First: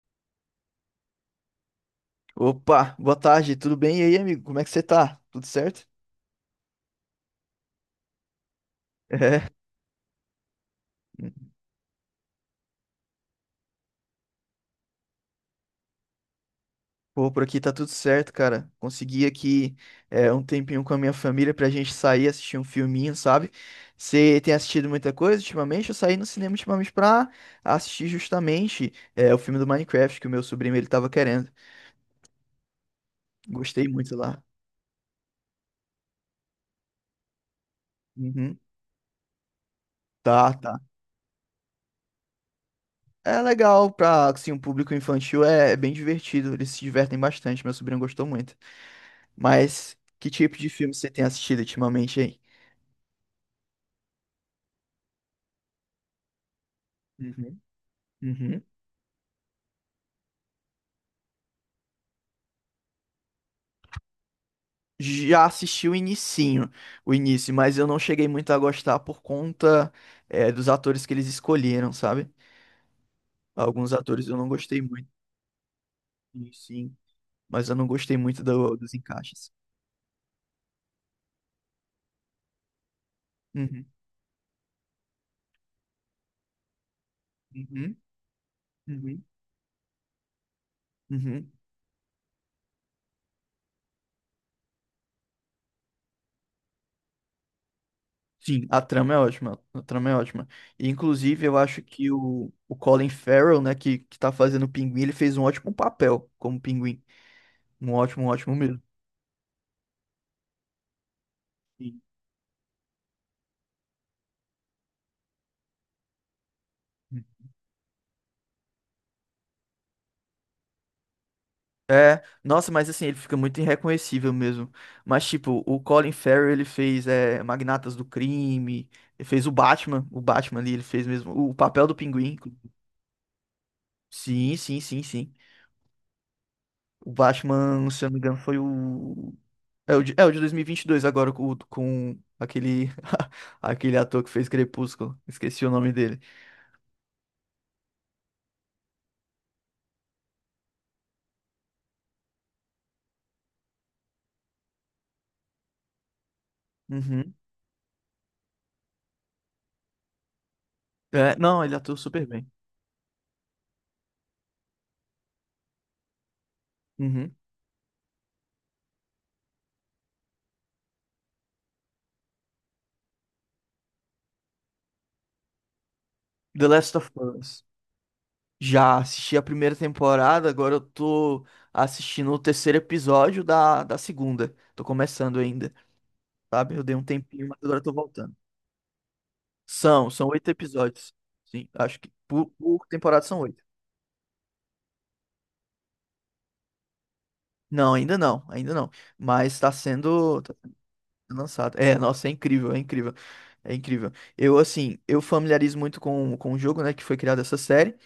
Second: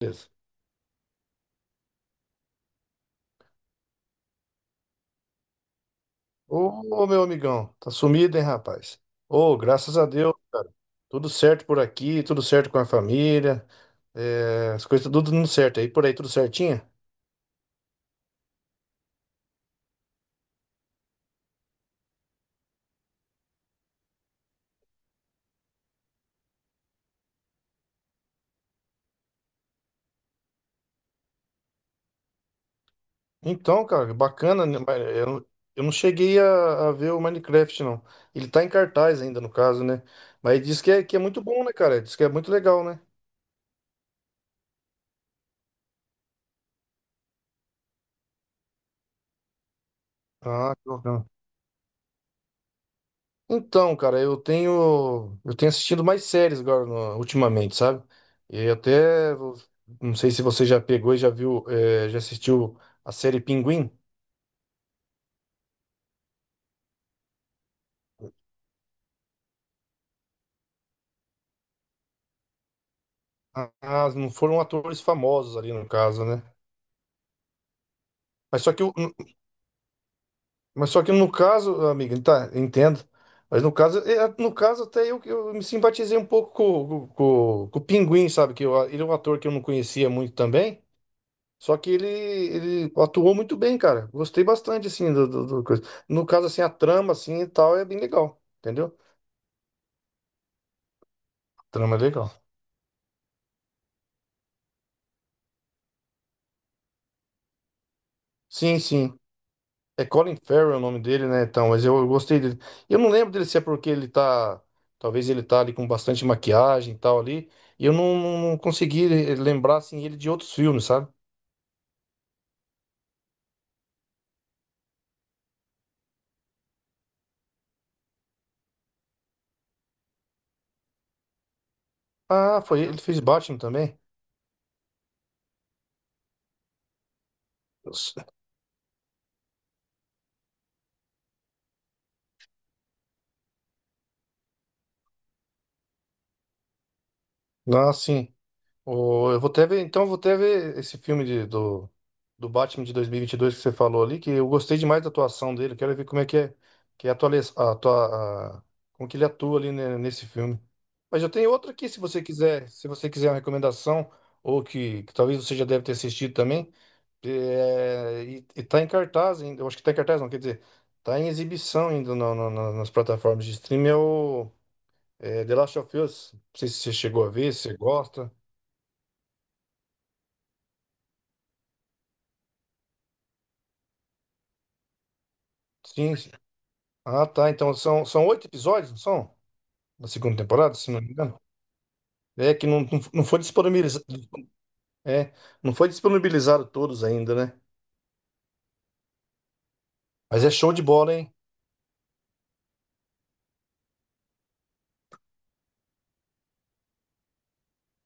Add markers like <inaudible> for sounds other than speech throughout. Beleza. Opa, boa tarde, tudo bem? E aí, amigo, como é que você tá? Tudo certo? Ô, meu amigão, tá sumido, hein, rapaz? É, Ô, graças a Deus, cara. Tudo certo por aqui, tudo certo com a família. É, as coisas tá tudo dando certo aí. Por aí, tudo certinho? Pô, por aqui tá tudo certo, cara. Consegui aqui um tempinho com a minha família pra gente sair, assistir um filminho, sabe? Você tem assistido muita coisa ultimamente? Eu saí no cinema ultimamente pra assistir justamente o filme do Minecraft que o meu sobrinho ele tava querendo. Então, Gostei cara, muito lá. bacana, né? Mas eu, eu não cheguei a ver o Minecraft, não. Ele Uhum. tá em cartaz ainda, no caso, né? Tá, Mas tá. diz que é muito bom, né, cara? Diz que é muito legal, né? É legal pra, assim, um público infantil, é, é bem divertido, eles se divertem bastante, meu sobrinho gostou muito. Mas que tipo de Ah, que filme você tem bacana. assistido ultimamente aí? Então, cara, eu tenho assistido mais séries agora Uhum, ultimamente, sabe? uhum. E não sei se você já pegou e já viu, já assistiu a série Pinguim. Já assisti o inicinho, o início, mas eu não cheguei muito a gostar por conta, é, dos atores que eles escolheram, sabe? Alguns Ah, atores não eu não foram gostei atores muito, famosos ali no caso, né? sim, sim, mas eu não gostei muito Mas só que dos o- encaixes. Mas só que no caso, amiga, tá, entendo. Mas no Uhum, caso, no caso até eu me simpatizei um pouco com o uhum, Pinguim, sabe? Ele é um uhum, ator que eu não conhecia muito também. uhum. Só que ele atuou muito bem, cara. Gostei bastante, assim, do coisa. No caso, assim, a trama, assim, e tal, é bem legal. Sim, a Entendeu? trama é ótima, a trama é ótima. E, inclusive, eu acho Trama é que legal. O Colin Farrell, né, que tá fazendo o Pinguim, ele fez um ótimo papel como Pinguim. Um ótimo Sim, mesmo. sim. É, Colin Farrell é o nome dele, né? Então, mas eu gostei dele. Eu não lembro dele se é porque ele tá. Talvez ele tá ali com bastante maquiagem e tal ali. E eu não consegui lembrar assim ele de outros filmes, sabe? É, nossa, mas assim, ele fica muito irreconhecível mesmo. Mas, tipo, o Colin Farrell, ele fez Magnatas do Crime, ele fez o Batman ali, ele fez mesmo o papel do Pinguim. Ah, foi ele, ele fez Batman também. Sim, sim, sim, sim. O Batman, se eu não me engano, foi o... é o de 2022 agora, com, com aquele, <laughs> aquele ator que fez Crepúsculo. Esqueci o nome dele. Ah, sim. Eu vou até ver, então eu vou até ver esse do, do Batman de 2022 que você falou ali, que eu gostei demais da atuação dele. Quero ver como é que é, que é a Uhum. atuali- a atua- a- como que ele atua ali, né, nesse filme. Mas eu É, tenho não, outro ele aqui, atua se você super bem. quiser, se você quiser uma recomendação, ou que talvez você já deve ter assistido também, Uhum. E tá em cartaz ainda, eu acho que tá em cartaz não, quer dizer, tá em exibição ainda nas plataformas de streaming, é o The Last of Us. Não The sei se você Last of chegou a ver, se Us. você gosta. Já assisti a primeira temporada, agora eu tô assistindo o terceiro episódio da segunda. Tô começando ainda, Sim. sabe? Eu dei um Ah, tempinho, tá. mas Então agora eu tô são, são voltando. oito episódios, não são? Da São, são segunda oito temporada, se não me episódios. engano. Sim, acho que É que por não temporada foi são oito. disponibilizado. É, não foi disponibilizado todos ainda, né? Não, ainda não, ainda não. Mas Mas é tá show sendo de bola, hein? lançado. É, nossa, é incrível, é incrível. É incrível. Eu, assim, eu familiarizo muito com o jogo, né, que foi criada essa série.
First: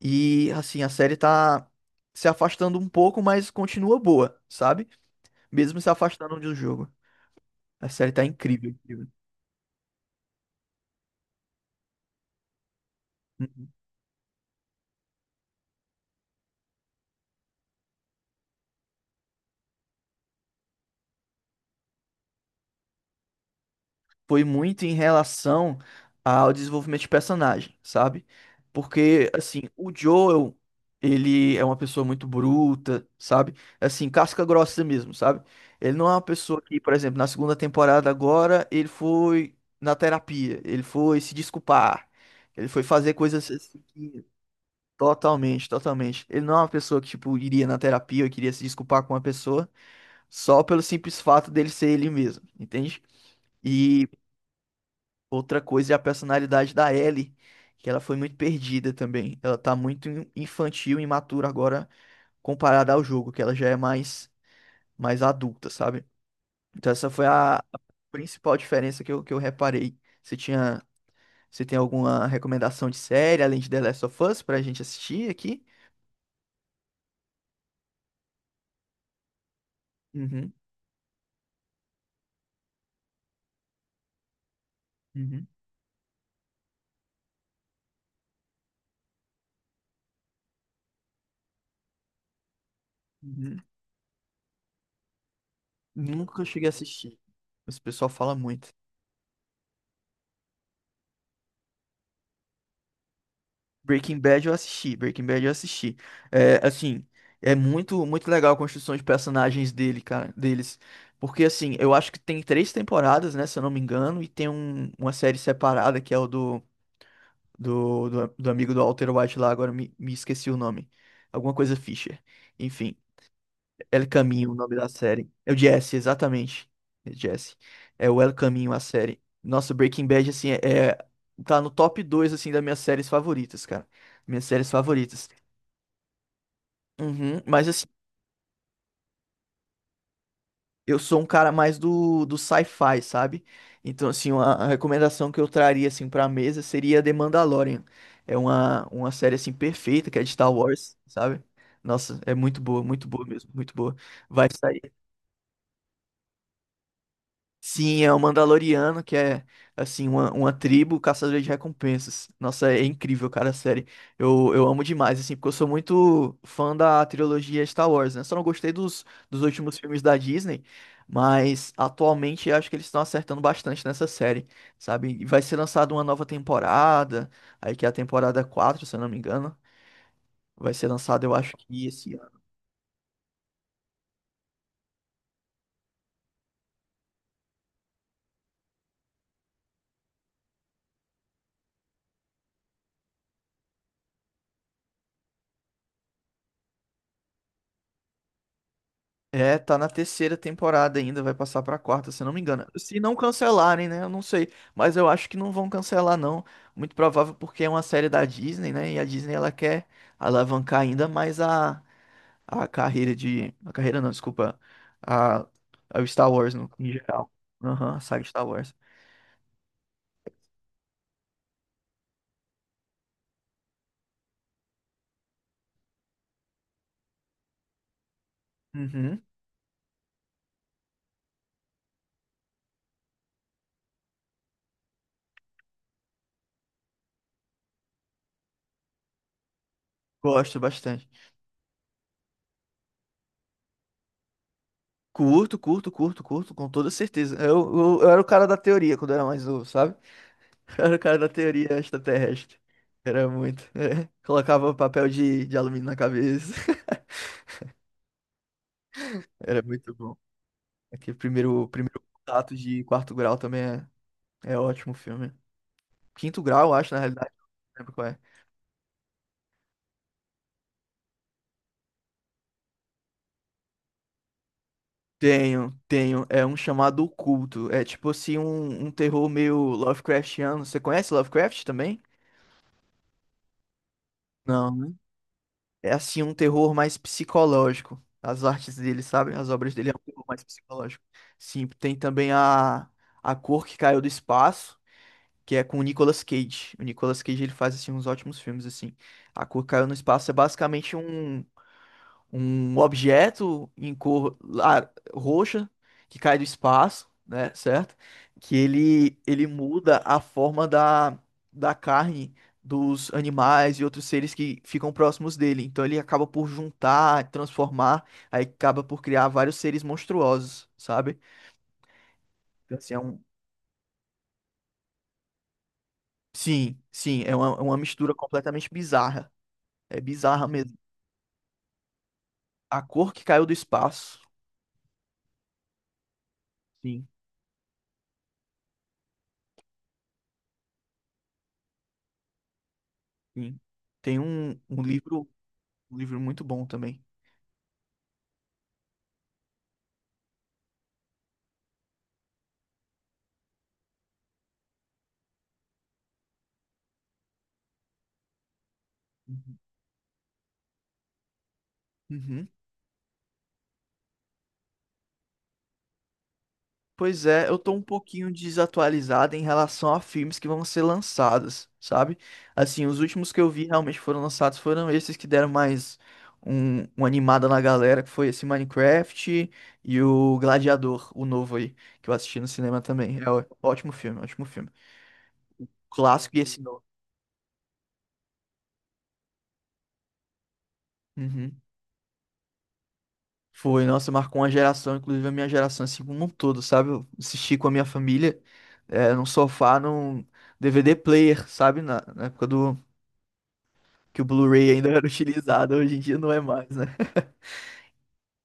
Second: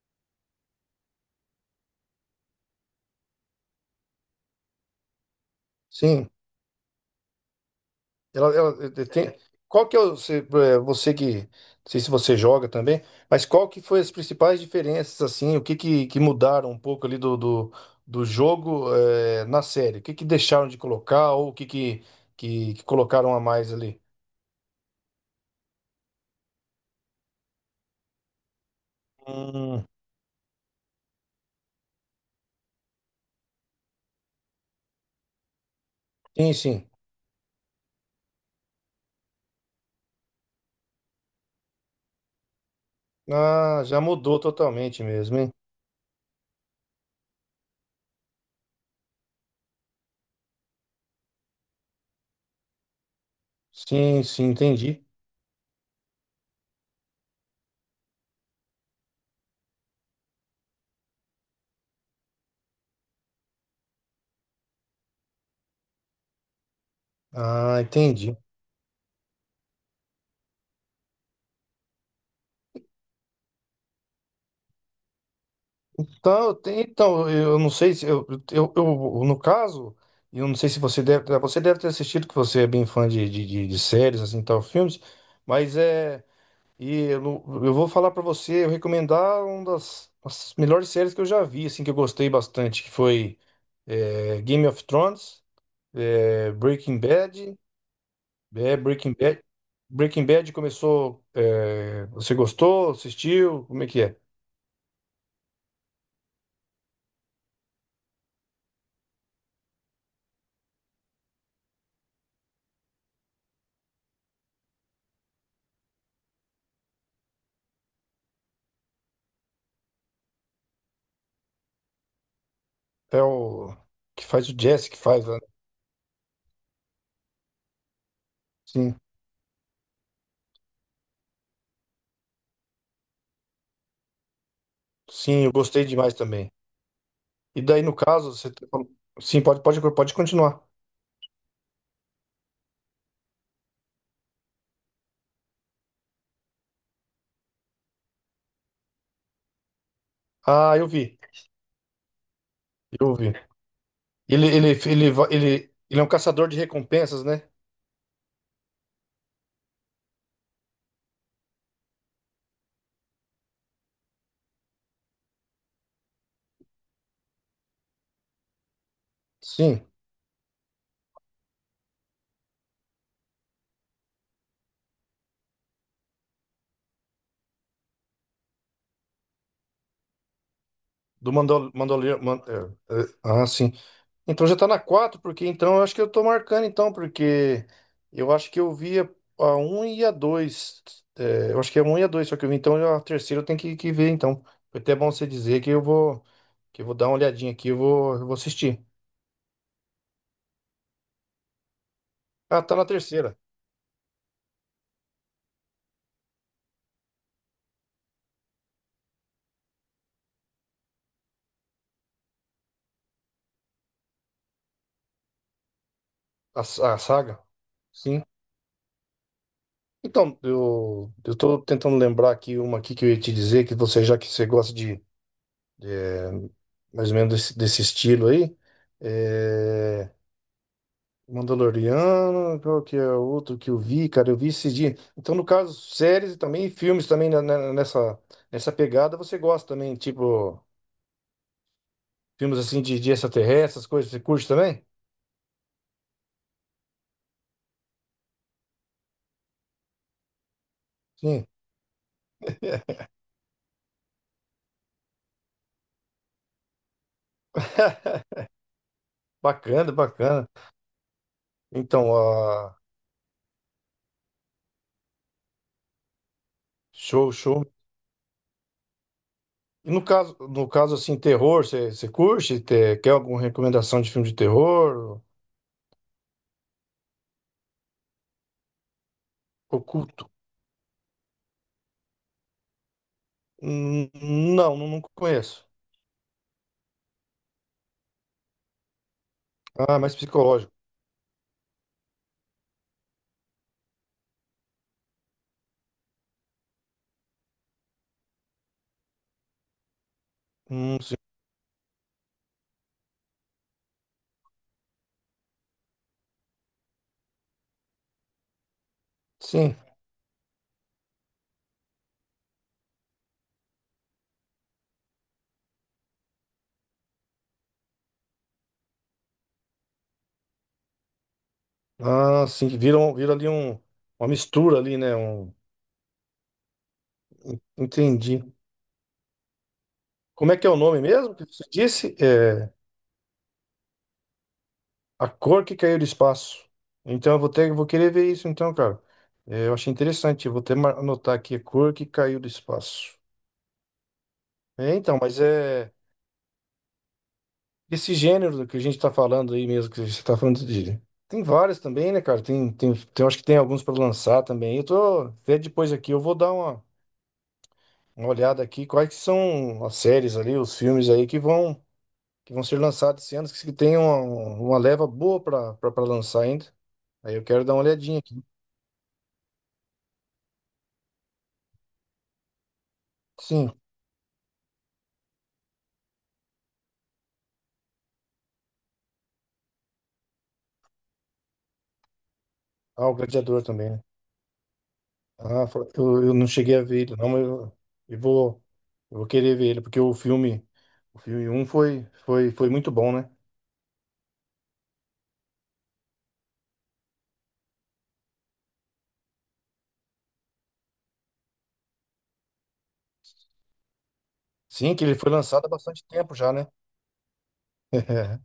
E, assim, a série tá se afastando um pouco, mas continua boa, sabe? Mesmo se Sim. afastando do jogo. A série tá Ela, incrível, ela- eh, eh, incrível. tem... Qual que é o, você, eh, você que. Não sei se você joga também, mas qual Uhum. que foi as principais diferenças, assim? Que mudaram um pouco ali do jogo, na série? O que deixaram de colocar ou o que que colocaram a mais ali? Foi muito em relação ao desenvolvimento de personagem, sabe? Porque, assim, Hum, o Joel, ele é uma pessoa muito bruta, sabe? Assim, casca grossa mesmo, sabe? Ele não é uma sim, pessoa que, sim. por exemplo, na segunda temporada agora, ele foi na terapia, ele foi se desculpar, ele foi fazer coisas assim Ah, já que... mudou totalmente mesmo, hein? Totalmente, totalmente. Ele não é uma pessoa que, tipo, iria na terapia ou queria se desculpar com uma pessoa. Só pelo simples fato dele ser ele mesmo, entende? E Sim, sim, entendi. outra coisa é a personalidade da Ellie, que ela foi muito perdida também. Ela tá muito infantil e imatura agora comparada ao jogo, que ela já é mais mais adulta, sabe? Então essa foi a Ah, entendi. principal diferença que eu reparei. Você tinha Você tem alguma recomendação de série além de The Last of Us pra gente assistir aqui? Então, então eu não sei se eu, eu- no caso, eu Uhum, não sei se você deve, você deve ter assistido, que você é bem fã de séries, assim, tal, filmes, uhum, mas e eu, não- eu vou falar pra você, eu recomendar uma das melhores séries que eu já vi, assim, que eu gostei bastante, que foi uhum. Game of Thrones, Nunca cheguei a Breaking assistir, Bad. mas o pessoal fala muito. É, Breaking Bad. Breaking Bad começou. É, você gostou? Assistiu? Como é que é? Breaking Bad eu assisti, Breaking Bad eu assisti. É, assim, é muito muito legal a construção de personagens dele, cara, deles. Porque assim, eu acho que tem três temporadas, né, se eu não me engano, e tem uma série separada que é o do, do amigo do Walter White lá, agora eu me, me esqueci o nome. Alguma coisa Fisher. Enfim. É o El que faz Caminho, o o nome da Jesse que faz, série. né? É o Jesse, exatamente. É Jesse. É o El Caminho, a Sim, série. Nossa, Breaking Bad, assim, é- tá no top 2 assim, das minhas séries favoritas, cara. Minhas séries favoritas. sim, eu gostei demais também. Uhum, E mas, daí, assim, no caso, você. Tá falando- Sim, pode, pode continuar. eu sou um cara mais do sci-fi, sabe? Então, assim, a recomendação que eu traria, assim, pra mesa seria The Mandalorian. É uma série, assim, perfeita, que é de Star Ah, eu Wars, vi. sabe? Nossa, é muito Eu boa vi. mesmo, muito boa. Vai sair. Ele é um caçador de recompensas, né? Sim, é o Mandaloriano, que é, assim, uma tribo caçadora de recompensas. Nossa, é incrível, cara, a série. Eu amo demais, assim, porque eu sou muito fã da trilogia Star Wars, né? Só não gostei dos últimos Sim. filmes da Disney, mas atualmente eu acho que eles estão acertando bastante nessa série, sabe? E vai ser lançada uma nova temporada, aí que é a temporada 4 se eu não me engano. Vai ser lançada, Do eu acho que esse Mandalorian. Man, é, é, ah, sim. Então já tá na 4 porque então eu acho que eu tô marcando então, porque eu acho que eu vi a 1 e a dois. É, eu acho que é um e a dois, só que eu vi, então a terceira eu tenho que ver então. Foi até bom você dizer que eu vou dar uma olhadinha aqui, eu vou assistir. é, tá na terceira temporada ainda, vai passar pra quarta, se não me Ah, engano. tá na Se não terceira, cancelarem, né? Eu não sei, mas eu acho que não vão cancelar não. Muito provável porque é uma série da Disney, né? E a Disney ela quer alavancar ainda mais a carreira de, a carreira não, desculpa, a o Star Wars a, no em a geral. saga. Aham, a Sim. saga Star Wars. Então, eu tô tentando lembrar aqui uma aqui que eu ia te dizer, que você, já que você gosta de, é, mais ou menos desse, desse estilo aí. Uhum, É, Mandaloriano, qual que é o outro que eu vi, cara? Eu vi esses dias. Então, no caso, séries e também filmes também nessa, nessa pegada, você gosta também, gosto tipo, bastante. filmes assim de extraterrestres, essas coisas, você curte também? Curto, curto, curto, curto, com toda certeza. Eu era o cara da teoria quando eu era mais novo, sabe? Era o cara da Sim. teoria extraterrestre. Era muito. É. Colocava papel de alumínio na cabeça. <laughs> <laughs> Era muito Bacana, bom. bacana. Aqui primeiro, o primeiro Então, contato ah, de quarto grau também é, é ótimo filme. Quinto grau, eu acho, na realidade. show, show. Não lembro qual é. E no caso, no caso assim, terror, você curte? Quer alguma recomendação de filme de terror? Tenho, tenho. É um chamado Oculto. É tipo assim, um terror meio Oculto? Lovecraftiano. Você conhece Lovecraft também? Não, Não. não conheço. É assim um terror mais psicológico. As artes dele, sabe? As obras dele é um Ah, mais terror mais psicológico. psicológico. Sim, tem também A Cor que Caiu do Espaço, que é com o Nicolas Cage. O Nicolas Cage ele faz assim uns ótimos filmes assim. A Cor que Caiu no Espaço é basicamente Sim. Um objeto em cor roxa que cai do espaço, né, certo? Que ele ele Sim. muda a forma da, da carne dos animais e outros seres que ficam próximos dele. Então ele acaba por juntar, transformar, aí acaba por criar vários seres monstruosos, sabe? Ah, sim, Então, que assim, é viram, um... viram ali um, uma mistura ali, né? Um, Sim, sim, é uma mistura entendi. completamente bizarra. É bizarra Como é que é mesmo. o nome mesmo que você disse? É A cor que caiu do espaço. A Cor que Caiu do Espaço. Sim, Então eu vou ter, vou querer ver isso então, cara. É, eu achei interessante, eu vou até anotar aqui, A Cor que Caiu do Espaço. sim. Tem um, É, então, mas é um livro muito bom também. esse gênero que a gente tá falando aí mesmo, que você tá falando de... Tem várias também, né, cara? Tem, acho que tem alguns para lançar também. Eu tô, até depois aqui eu vou dar uma olhada aqui, quais que são as séries ali, os filmes aí Uhum. que vão ser lançados esse ano, que tem uma leva boa para lançar ainda. Pois Aí eu é, eu quero tô dar um uma olhadinha pouquinho aqui. desatualizado em relação a filmes que vão ser lançados, sabe? Assim, os últimos que eu vi Sim, realmente foram lançados foram esses que deram mais um, uma animada na galera, que foi esse Minecraft e o Gladiador, o novo aí, que eu assisti no cinema ah, o também. É Gladiador também, ótimo né? filme, ótimo filme. Ah, eu Clássico e não esse cheguei novo. a ver ele, não, eu vou, eu vou querer ver ele, porque o filme Uhum. um foi, foi muito bom, né? Foi, nossa, marcou uma geração, inclusive a minha geração, assim como um todo, sabe? Eu assisti com a minha família, é, num sofá, num DVD player, sabe? Na época do que o Blu-ray ainda Sim, que era ele foi lançado há utilizado, hoje em bastante dia não tempo é já, né? mais, né? <laughs>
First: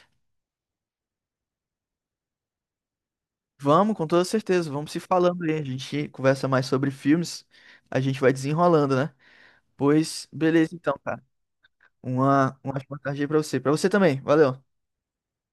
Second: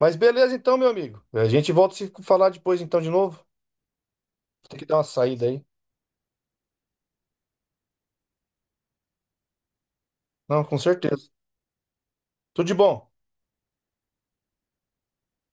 Mas beleza então, meu amigo. A gente volta a se falar depois então de novo. Vamos, com toda certeza, Tem que vamos dar se uma falando saída aí. A aí. gente conversa mais sobre filmes, a gente vai desenrolando, né? Pois, Não, beleza com então, cara. certeza. Tudo de Uma ótima bom. tarde aí pra você. Pra você também, valeu.